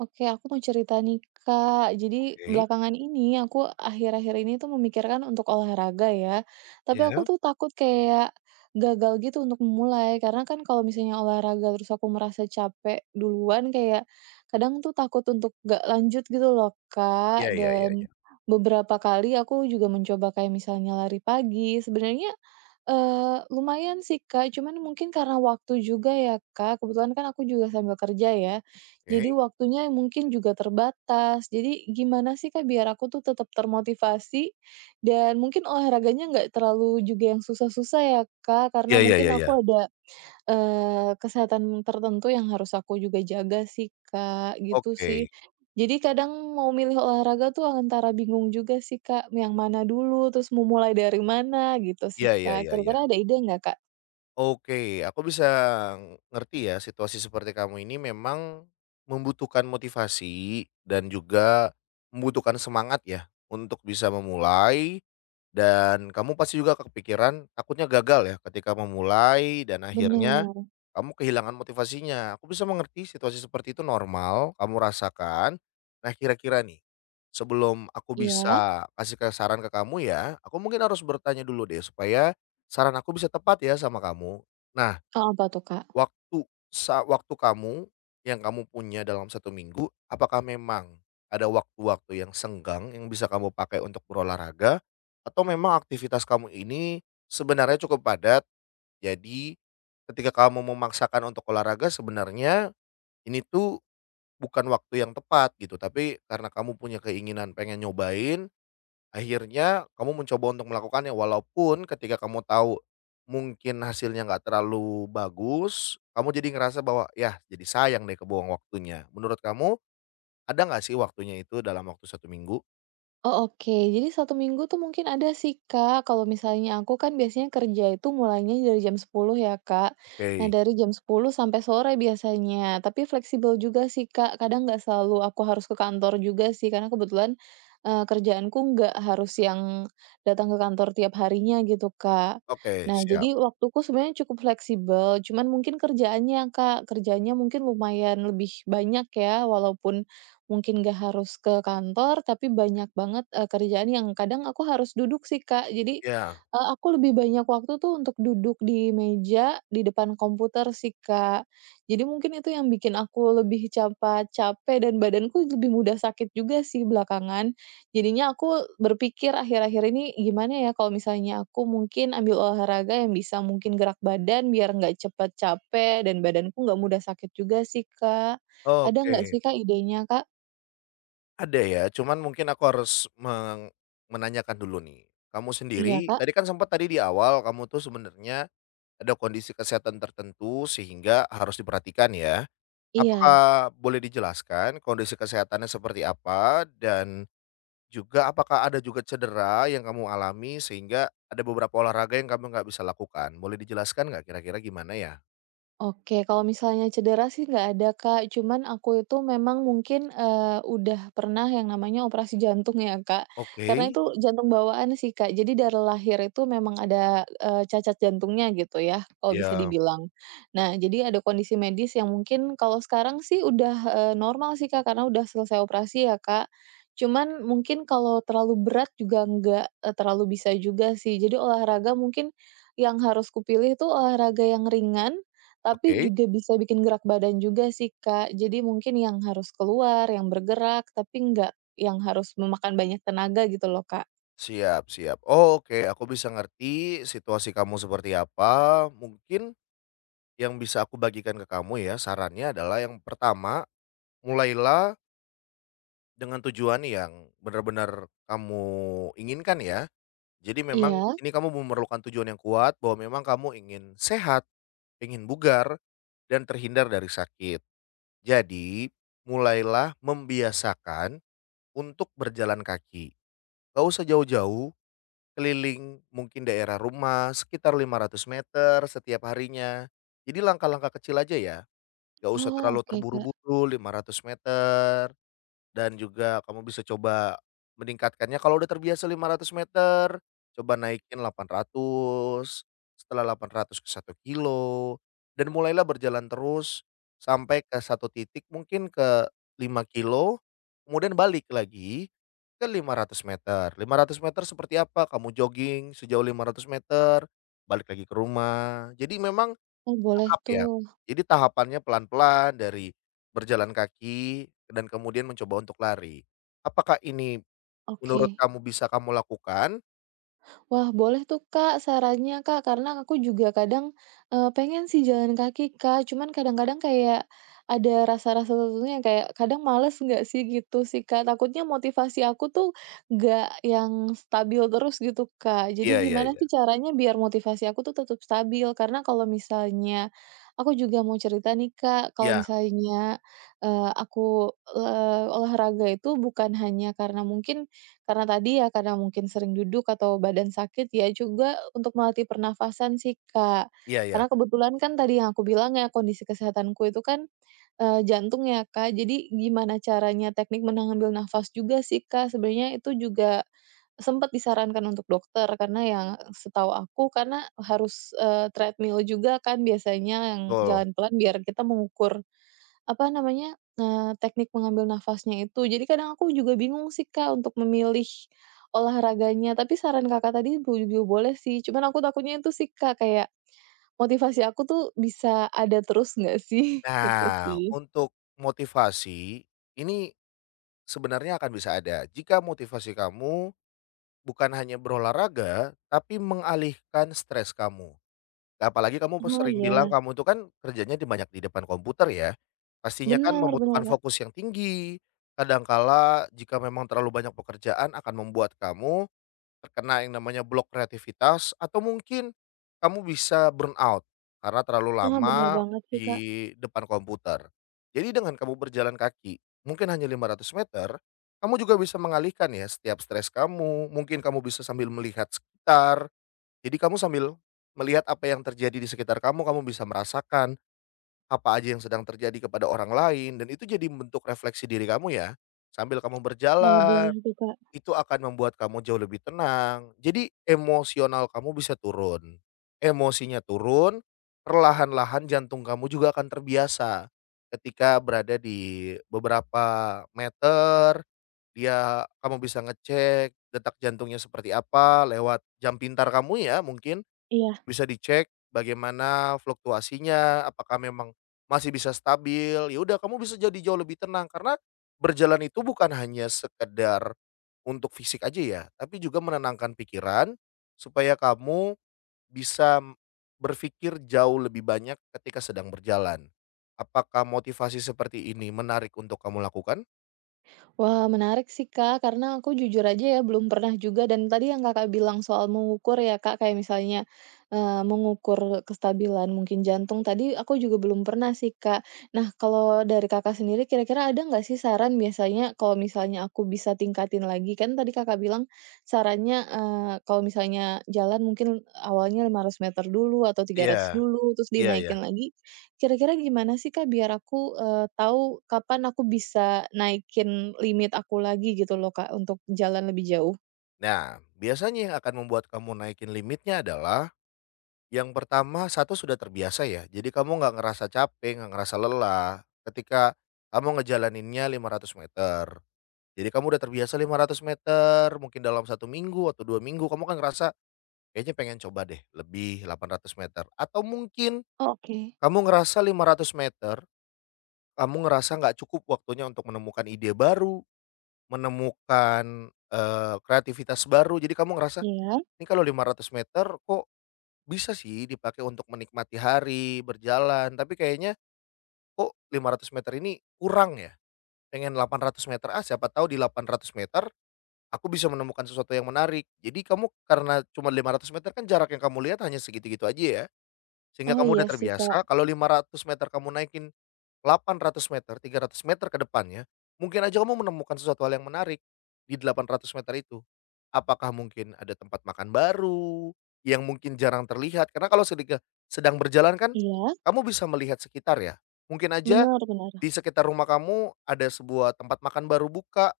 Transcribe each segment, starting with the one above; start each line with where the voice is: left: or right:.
right: Oke, aku mau cerita nih, Kak. Jadi
left: Oke,
right: belakangan ini aku akhir-akhir ini tuh memikirkan untuk olahraga ya. Tapi aku
left: ya,
right: tuh takut kayak gagal gitu untuk memulai karena kan kalau misalnya olahraga terus aku merasa capek duluan kayak kadang tuh takut untuk gak lanjut gitu loh,
left: ya,
right: Kak.
left: ya, ya, iya,
right: Dan beberapa kali aku juga mencoba kayak misalnya lari pagi. Sebenarnya, eh, lumayan sih Kak, cuman mungkin karena waktu juga ya Kak. Kebetulan kan aku juga sambil kerja ya. Jadi
left: oke.
right: waktunya mungkin juga terbatas. Jadi gimana sih Kak biar aku tuh tetap termotivasi dan mungkin olahraganya nggak terlalu juga yang susah-susah ya Kak, karena
left: Ya, ya,
right: mungkin
left: ya, ya,
right: aku ada, kesehatan tertentu yang harus aku juga jaga sih Kak, gitu sih.
left: oke.
right: Jadi kadang mau milih olahraga tuh antara bingung juga sih Kak, yang mana dulu, terus mau mulai dari mana gitu sih
left: Ya, ya,
right: Kak.
left: ya, ya.
right: Kira-kira ada ide nggak Kak?
left: Oke, aku bisa ngerti ya situasi seperti kamu ini memang membutuhkan motivasi dan juga membutuhkan semangat ya untuk bisa memulai, dan kamu pasti juga kepikiran takutnya gagal ya ketika memulai dan akhirnya
right: Bener.
left: kamu kehilangan motivasinya. Aku bisa mengerti situasi seperti itu normal, kamu rasakan. Nah kira-kira nih, sebelum aku
right: Iya?
left: bisa kasih ke saran ke kamu ya, aku mungkin harus bertanya dulu deh supaya saran aku bisa tepat ya sama kamu. Nah,
right: Oh, apa tuh Kak?
left: waktu waktu kamu yang kamu punya dalam satu minggu, apakah memang ada waktu-waktu yang senggang yang bisa kamu pakai untuk berolahraga? Atau memang aktivitas kamu ini sebenarnya cukup padat, jadi ketika kamu memaksakan untuk olahraga sebenarnya ini tuh bukan waktu yang tepat gitu, tapi karena kamu punya keinginan pengen nyobain, akhirnya kamu mencoba untuk melakukannya. Walaupun ketika kamu tahu mungkin hasilnya nggak terlalu bagus, kamu jadi ngerasa bahwa, ya jadi sayang deh kebuang waktunya." Menurut kamu ada nggak sih waktunya itu dalam waktu satu minggu?
right: Oh, oke. Jadi satu minggu tuh mungkin ada sih, Kak. Kalau misalnya aku kan biasanya kerja itu mulainya dari jam 10 ya, Kak. Nah,
left: Oke.
right: dari jam 10 sampai sore biasanya, tapi fleksibel juga sih, Kak. Kadang nggak selalu aku harus ke kantor juga sih, karena kebetulan, kerjaanku nggak harus yang datang ke kantor tiap harinya gitu, Kak.
left: Oke,
right: Nah,
left: siap.
right: jadi waktuku sebenarnya cukup fleksibel, cuman mungkin kerjaannya, Kak, kerjaannya mungkin lumayan lebih banyak ya, walaupun mungkin gak harus ke kantor, tapi banyak banget, kerjaan yang kadang aku harus duduk sih, Kak. Jadi,
left: Ya,
right: aku lebih banyak waktu tuh untuk duduk di meja, di depan komputer sih, Kak. Jadi mungkin itu yang bikin aku lebih cepat capek dan badanku lebih mudah sakit juga sih belakangan. Jadinya aku berpikir akhir-akhir ini, "Gimana ya kalau misalnya aku mungkin ambil olahraga yang bisa mungkin gerak badan biar nggak cepat capek dan badanku nggak mudah sakit juga sih, Kak." Ada nggak
left: oke.
right: sih, Kak, idenya, Kak?
left: Ada ya, cuman mungkin aku harus menanyakan dulu nih. Kamu
right: Iya,
left: sendiri,
right: Kak.
left: tadi kan sempat tadi di awal kamu tuh sebenarnya ada kondisi kesehatan tertentu sehingga harus diperhatikan ya.
right: Iya.
left: Apakah boleh dijelaskan kondisi kesehatannya seperti apa, dan juga apakah ada juga cedera yang kamu alami sehingga ada beberapa olahraga yang kamu nggak bisa lakukan? Boleh dijelaskan nggak kira-kira gimana ya?
right: Oke, kalau misalnya cedera sih nggak ada, Kak. Cuman aku itu memang mungkin, udah pernah yang namanya operasi jantung ya, Kak. Karena
left: Oke,
right: itu jantung bawaan sih, Kak. Jadi dari lahir itu memang ada, cacat jantungnya gitu ya, kalau bisa
left: ya,
right: dibilang. Nah, jadi ada kondisi medis yang mungkin kalau sekarang sih udah, normal sih, Kak, karena udah selesai operasi ya, Kak. Cuman mungkin kalau terlalu berat juga nggak, terlalu bisa juga sih. Jadi olahraga mungkin yang harus kupilih tuh olahraga yang ringan tapi
left: oke.
right: juga bisa bikin gerak badan juga sih, Kak. Jadi mungkin yang harus keluar, yang bergerak, tapi nggak yang harus memakan banyak tenaga gitu loh, Kak.
left: Siap siap. Oh, oke, aku bisa ngerti situasi kamu seperti apa. Mungkin yang bisa aku bagikan ke kamu ya, sarannya adalah yang pertama, mulailah dengan tujuan yang benar-benar kamu inginkan ya. Jadi memang
right: Iya?
left: ini kamu memerlukan tujuan yang kuat bahwa memang kamu ingin sehat, ingin bugar, dan terhindar dari sakit. Jadi, mulailah membiasakan untuk berjalan kaki. Nggak usah jauh-jauh, keliling mungkin daerah rumah sekitar 500 meter setiap harinya. Jadi langkah-langkah kecil aja ya, gak usah
right: Oh,
left: terlalu
right: oke, Kak.
left: terburu-buru 500 meter, dan juga kamu bisa coba meningkatkannya. Kalau udah terbiasa 500 meter, coba naikin 800, setelah 800 ke satu kilo, dan mulailah berjalan terus sampai ke satu titik mungkin ke 5 kilo. Kemudian balik lagi ke 500 meter. 500 meter seperti apa? Kamu jogging sejauh 500 meter, balik lagi ke rumah. Jadi memang
right: Oh, boleh
left: tahap ya?
right: tuh.
left: Jadi tahapannya pelan-pelan dari berjalan kaki dan kemudian mencoba untuk lari. Apakah ini menurut
right: Oke.
left: kamu bisa kamu lakukan?
right: Wah, boleh tuh Kak, sarannya Kak, karena aku juga kadang, pengen sih jalan kaki Kak, cuman kadang-kadang kayak ada rasa-rasa tertentu yang kayak kadang males nggak sih gitu sih Kak, takutnya motivasi aku tuh nggak yang stabil terus gitu Kak. Jadi
left: Iya iya
right: gimana
left: iya.
right: sih caranya biar motivasi aku tuh tetap stabil? Karena kalau misalnya aku juga mau cerita nih Kak, kalau
left: Iya
right: misalnya, aku, olahraga itu bukan hanya karena mungkin karena tadi ya, karena mungkin sering duduk atau badan sakit, ya juga untuk melatih pernafasan sih, Kak.
left: iya iya,
right: Karena kebetulan kan tadi yang aku bilang ya, kondisi kesehatanku itu kan, jantung ya, Kak. Jadi gimana caranya teknik mengambil nafas juga sih, Kak. Sebenarnya itu juga sempat disarankan untuk dokter, karena yang setahu aku karena harus, treadmill juga kan biasanya yang
left: betul.
right: jalan pelan biar kita mengukur apa namanya, teknik mengambil nafasnya itu. Jadi kadang aku juga bingung sih, Kak, untuk memilih olahraganya, tapi saran Kakak tadi juga boleh sih, cuman aku takutnya itu sih, Kak, kayak motivasi aku tuh bisa ada terus nggak sih? Gitu
left: Nah,
right: sih.
left: untuk motivasi ini sebenarnya akan bisa ada jika motivasi kamu bukan hanya berolahraga, tapi mengalihkan stres kamu. Apalagi kamu
right: Oh,
left: sering bilang
right: iya.
left: kamu itu kan kerjanya di banyak di depan komputer ya, pastinya kan
right: Benar-benar,
left: membutuhkan
right: Kak.
left: fokus yang tinggi, kadangkala jika memang terlalu banyak pekerjaan akan membuat kamu terkena yang namanya blok kreativitas atau mungkin kamu bisa burn out karena terlalu
right: Ah, benar
left: lama
right: banget sih, Kak.
left: di depan komputer. Jadi dengan kamu berjalan kaki mungkin hanya 500 meter, kamu juga bisa mengalihkan ya setiap stres kamu, mungkin kamu bisa sambil melihat sekitar, jadi kamu sambil melihat apa yang terjadi di sekitar kamu, kamu bisa merasakan apa aja yang sedang terjadi kepada orang lain dan itu jadi bentuk refleksi diri kamu ya. Sambil kamu
right: Wah,
left: berjalan,
right: boleh tuh, Kak.
left: itu akan membuat kamu jauh lebih tenang. Jadi emosional kamu bisa turun. Emosinya turun, perlahan-lahan jantung kamu juga akan terbiasa. Ketika berada di beberapa meter, dia kamu bisa ngecek detak jantungnya seperti apa lewat jam pintar kamu ya, mungkin
right: Iya.
left: bisa dicek bagaimana fluktuasinya, apakah memang masih bisa stabil, ya udah kamu bisa jadi jauh lebih tenang karena berjalan itu bukan hanya sekedar untuk fisik aja ya, tapi juga menenangkan pikiran supaya kamu bisa berpikir jauh lebih banyak ketika sedang berjalan. Apakah motivasi seperti ini menarik untuk kamu lakukan?
right: Wah, menarik sih, Kak, karena aku jujur aja ya belum pernah juga dan tadi yang Kakak bilang soal mengukur ya, Kak, kayak misalnya, mengukur kestabilan mungkin jantung tadi aku juga belum pernah sih, Kak. Nah, kalau dari Kakak sendiri kira-kira ada nggak sih saran biasanya kalau misalnya aku bisa tingkatin lagi? Kan tadi Kakak bilang sarannya, kalau misalnya jalan mungkin awalnya 500 meter dulu atau 300
left: Iya,
right: dulu, terus
left: iya
right: dinaikin
left: iya.
right: lagi. Kira-kira gimana sih, Kak, biar aku, tahu kapan aku bisa naikin limit aku lagi gitu loh, Kak, untuk jalan lebih jauh?
left: Nah, biasanya yang akan membuat kamu naikin limitnya adalah yang pertama, satu sudah terbiasa ya, jadi kamu nggak ngerasa capek, nggak ngerasa lelah, ketika kamu ngejalaninnya 500 meter. Jadi kamu udah terbiasa 500 meter, mungkin dalam satu minggu atau 2 minggu kamu kan ngerasa, "Kayaknya pengen coba deh lebih 800 meter." Atau mungkin
right: Oke.
left: kamu ngerasa 500 meter, kamu ngerasa nggak cukup waktunya untuk menemukan ide baru, menemukan, kreativitas baru, jadi kamu ngerasa,
right: Iya.
left: "Ini kalau 500 meter kok bisa sih dipakai untuk menikmati hari, berjalan, tapi kayaknya kok 500 meter ini kurang ya? Pengen 800 meter, ah siapa tahu di 800 meter aku bisa menemukan sesuatu yang menarik. Jadi kamu karena cuma 500 meter kan jarak yang kamu lihat hanya segitu-gitu aja ya? Sehingga
right: Oh,
left: kamu
right: iya
left: udah
right: sih, Kak.
left: terbiasa kalau 500 meter, kamu naikin 800 meter, 300 meter ke depannya, mungkin aja kamu menemukan sesuatu hal yang menarik di 800 meter itu. Apakah mungkin ada tempat makan baru yang mungkin jarang terlihat? Karena kalau sedang berjalan kan
right: Iya,
left: kamu bisa melihat sekitar ya. Mungkin aja
right: benar-benar.
left: di sekitar rumah kamu ada sebuah tempat makan baru buka,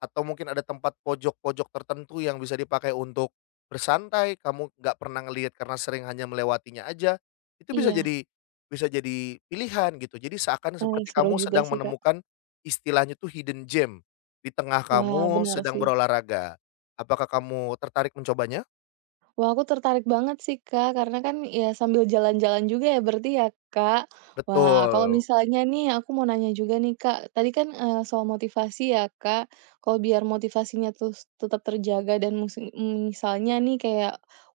left: atau mungkin ada tempat pojok-pojok tertentu yang bisa dipakai untuk bersantai, kamu nggak pernah ngelihat karena sering hanya melewatinya aja, itu
right: Iya.
left: bisa jadi pilihan gitu. Jadi seakan
right: Eh,
left: seperti
right: seru
left: kamu
right: juga
left: sedang
right: sih, Kak.
left: menemukan istilahnya tuh hidden gem, di tengah
right: Wah,
left: kamu
right: benar
left: sedang
right: sih.
left: berolahraga. Apakah kamu tertarik mencobanya?
right: Wah, aku tertarik banget sih, Kak, karena kan ya sambil jalan-jalan juga ya berarti ya, Kak. Wah, kalau
left: Betul.
right: misalnya nih aku mau nanya juga nih, Kak. Tadi kan, soal motivasi ya, Kak. Kalau biar motivasinya terus tetap terjaga dan misalnya nih kayak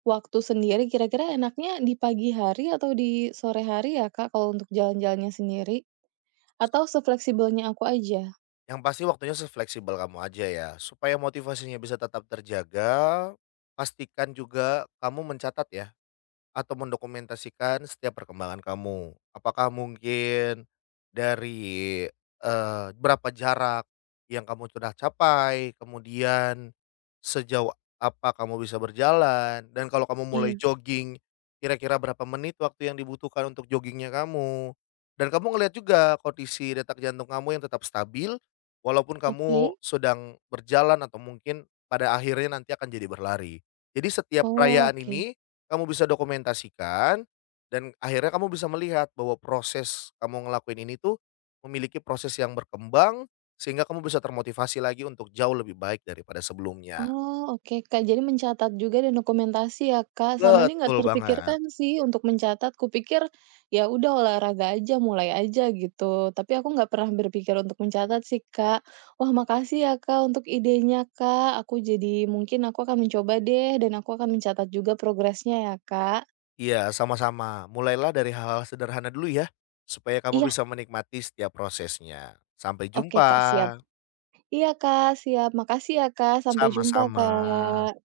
right: waktu sendiri, kira-kira enaknya di pagi hari atau di sore hari ya, Kak, kalau untuk jalan-jalannya sendiri? Atau sefleksibelnya aku aja?
left: Yang pasti waktunya sefleksibel kamu aja ya, supaya motivasinya bisa tetap terjaga, pastikan juga kamu mencatat ya atau mendokumentasikan setiap perkembangan kamu. Apakah mungkin dari, berapa jarak yang kamu sudah capai, kemudian sejauh apa kamu bisa berjalan, dan kalau kamu mulai
right: Iya.
left: jogging, kira-kira berapa menit waktu yang dibutuhkan untuk joggingnya kamu. Dan kamu ngelihat juga kondisi detak jantung kamu yang tetap stabil, walaupun kamu
right: Oke.
left: sedang berjalan atau mungkin pada akhirnya nanti akan jadi berlari. Jadi setiap
right: Oh,
left: perayaan
right: oke.
left: ini kamu bisa dokumentasikan dan akhirnya kamu bisa melihat bahwa proses kamu ngelakuin ini tuh memiliki proses yang berkembang, sehingga kamu bisa termotivasi lagi untuk jauh lebih baik daripada sebelumnya.
right: Oh, oke, Kak. Jadi mencatat juga dan dokumentasi ya, Kak. Selama ini nggak
left: Betul banget.
right: terpikirkan sih untuk mencatat. Kupikir ya udah olahraga aja, mulai aja gitu. Tapi aku nggak pernah berpikir untuk mencatat sih, Kak. Wah, makasih ya, Kak, untuk idenya, Kak. Aku jadi mungkin aku akan mencoba deh dan aku akan mencatat juga progresnya ya, Kak.
left: Iya, sama-sama. Mulailah dari hal-hal sederhana dulu ya, supaya kamu
right: Iya,
left: bisa menikmati setiap prosesnya. Sampai
right: oke, Kak, siap.
left: jumpa.
right: Iya, Kak, siap. Makasih ya, Kak. Sampai jumpa,
left: Sama-sama.
right: Kak.